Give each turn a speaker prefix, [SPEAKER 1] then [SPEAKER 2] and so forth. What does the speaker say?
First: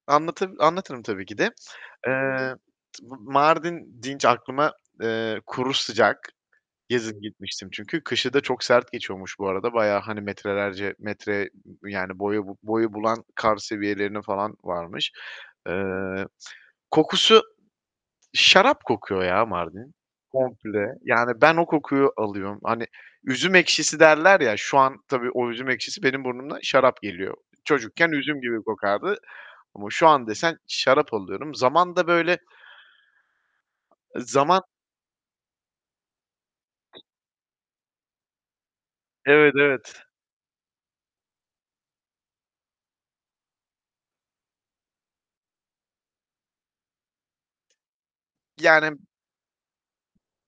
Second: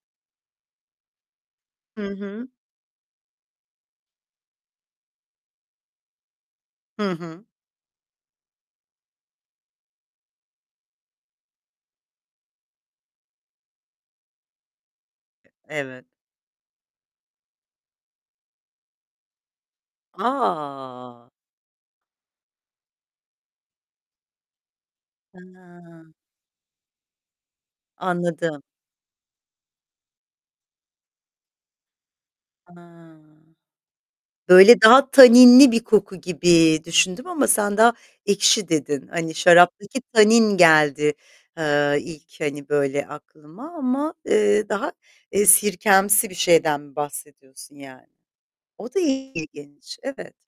[SPEAKER 1] Anlatı anlatırım tabii ki de.
[SPEAKER 2] Hı hı.
[SPEAKER 1] Eee, t Mardin deyince aklıma, eee, kuru sıcak,
[SPEAKER 2] Hı
[SPEAKER 1] gezip
[SPEAKER 2] hı.
[SPEAKER 1] gitmiştim çünkü kışı da çok sert geçiyormuş bu arada, bayağı, hani. Metrelerce, metre yani boyu bu boyu bulan kar seviyelerine falan varmış.
[SPEAKER 2] Evet.
[SPEAKER 1] Eee, kokusu, şarap kokuyor ya Mardin komple.
[SPEAKER 2] A!
[SPEAKER 1] Yani ben o kokuyu alıyorum. Hani üzüm ekşisi derler ya, şu an tabii o üzüm ekşisi
[SPEAKER 2] Hıı.
[SPEAKER 1] benim burnuma şarap geliyor. Çocukken üzüm gibi
[SPEAKER 2] Anladım.
[SPEAKER 1] kokardı ama şu an desen şarap alıyorum. Zaman da, böyle
[SPEAKER 2] Ha.
[SPEAKER 1] Zaman
[SPEAKER 2] Böyle daha taninli bir koku gibi düşündüm ama sen daha ekşi dedin. Hani
[SPEAKER 1] Evet,
[SPEAKER 2] şaraptaki
[SPEAKER 1] evet.
[SPEAKER 2] tanin geldi, eee, ilk, hani, böyle, aklıma ama, eee, daha, eee, sirkemsi bir şeyden bahsediyorsun yani. O da
[SPEAKER 1] Yani
[SPEAKER 2] ilginç. Evet.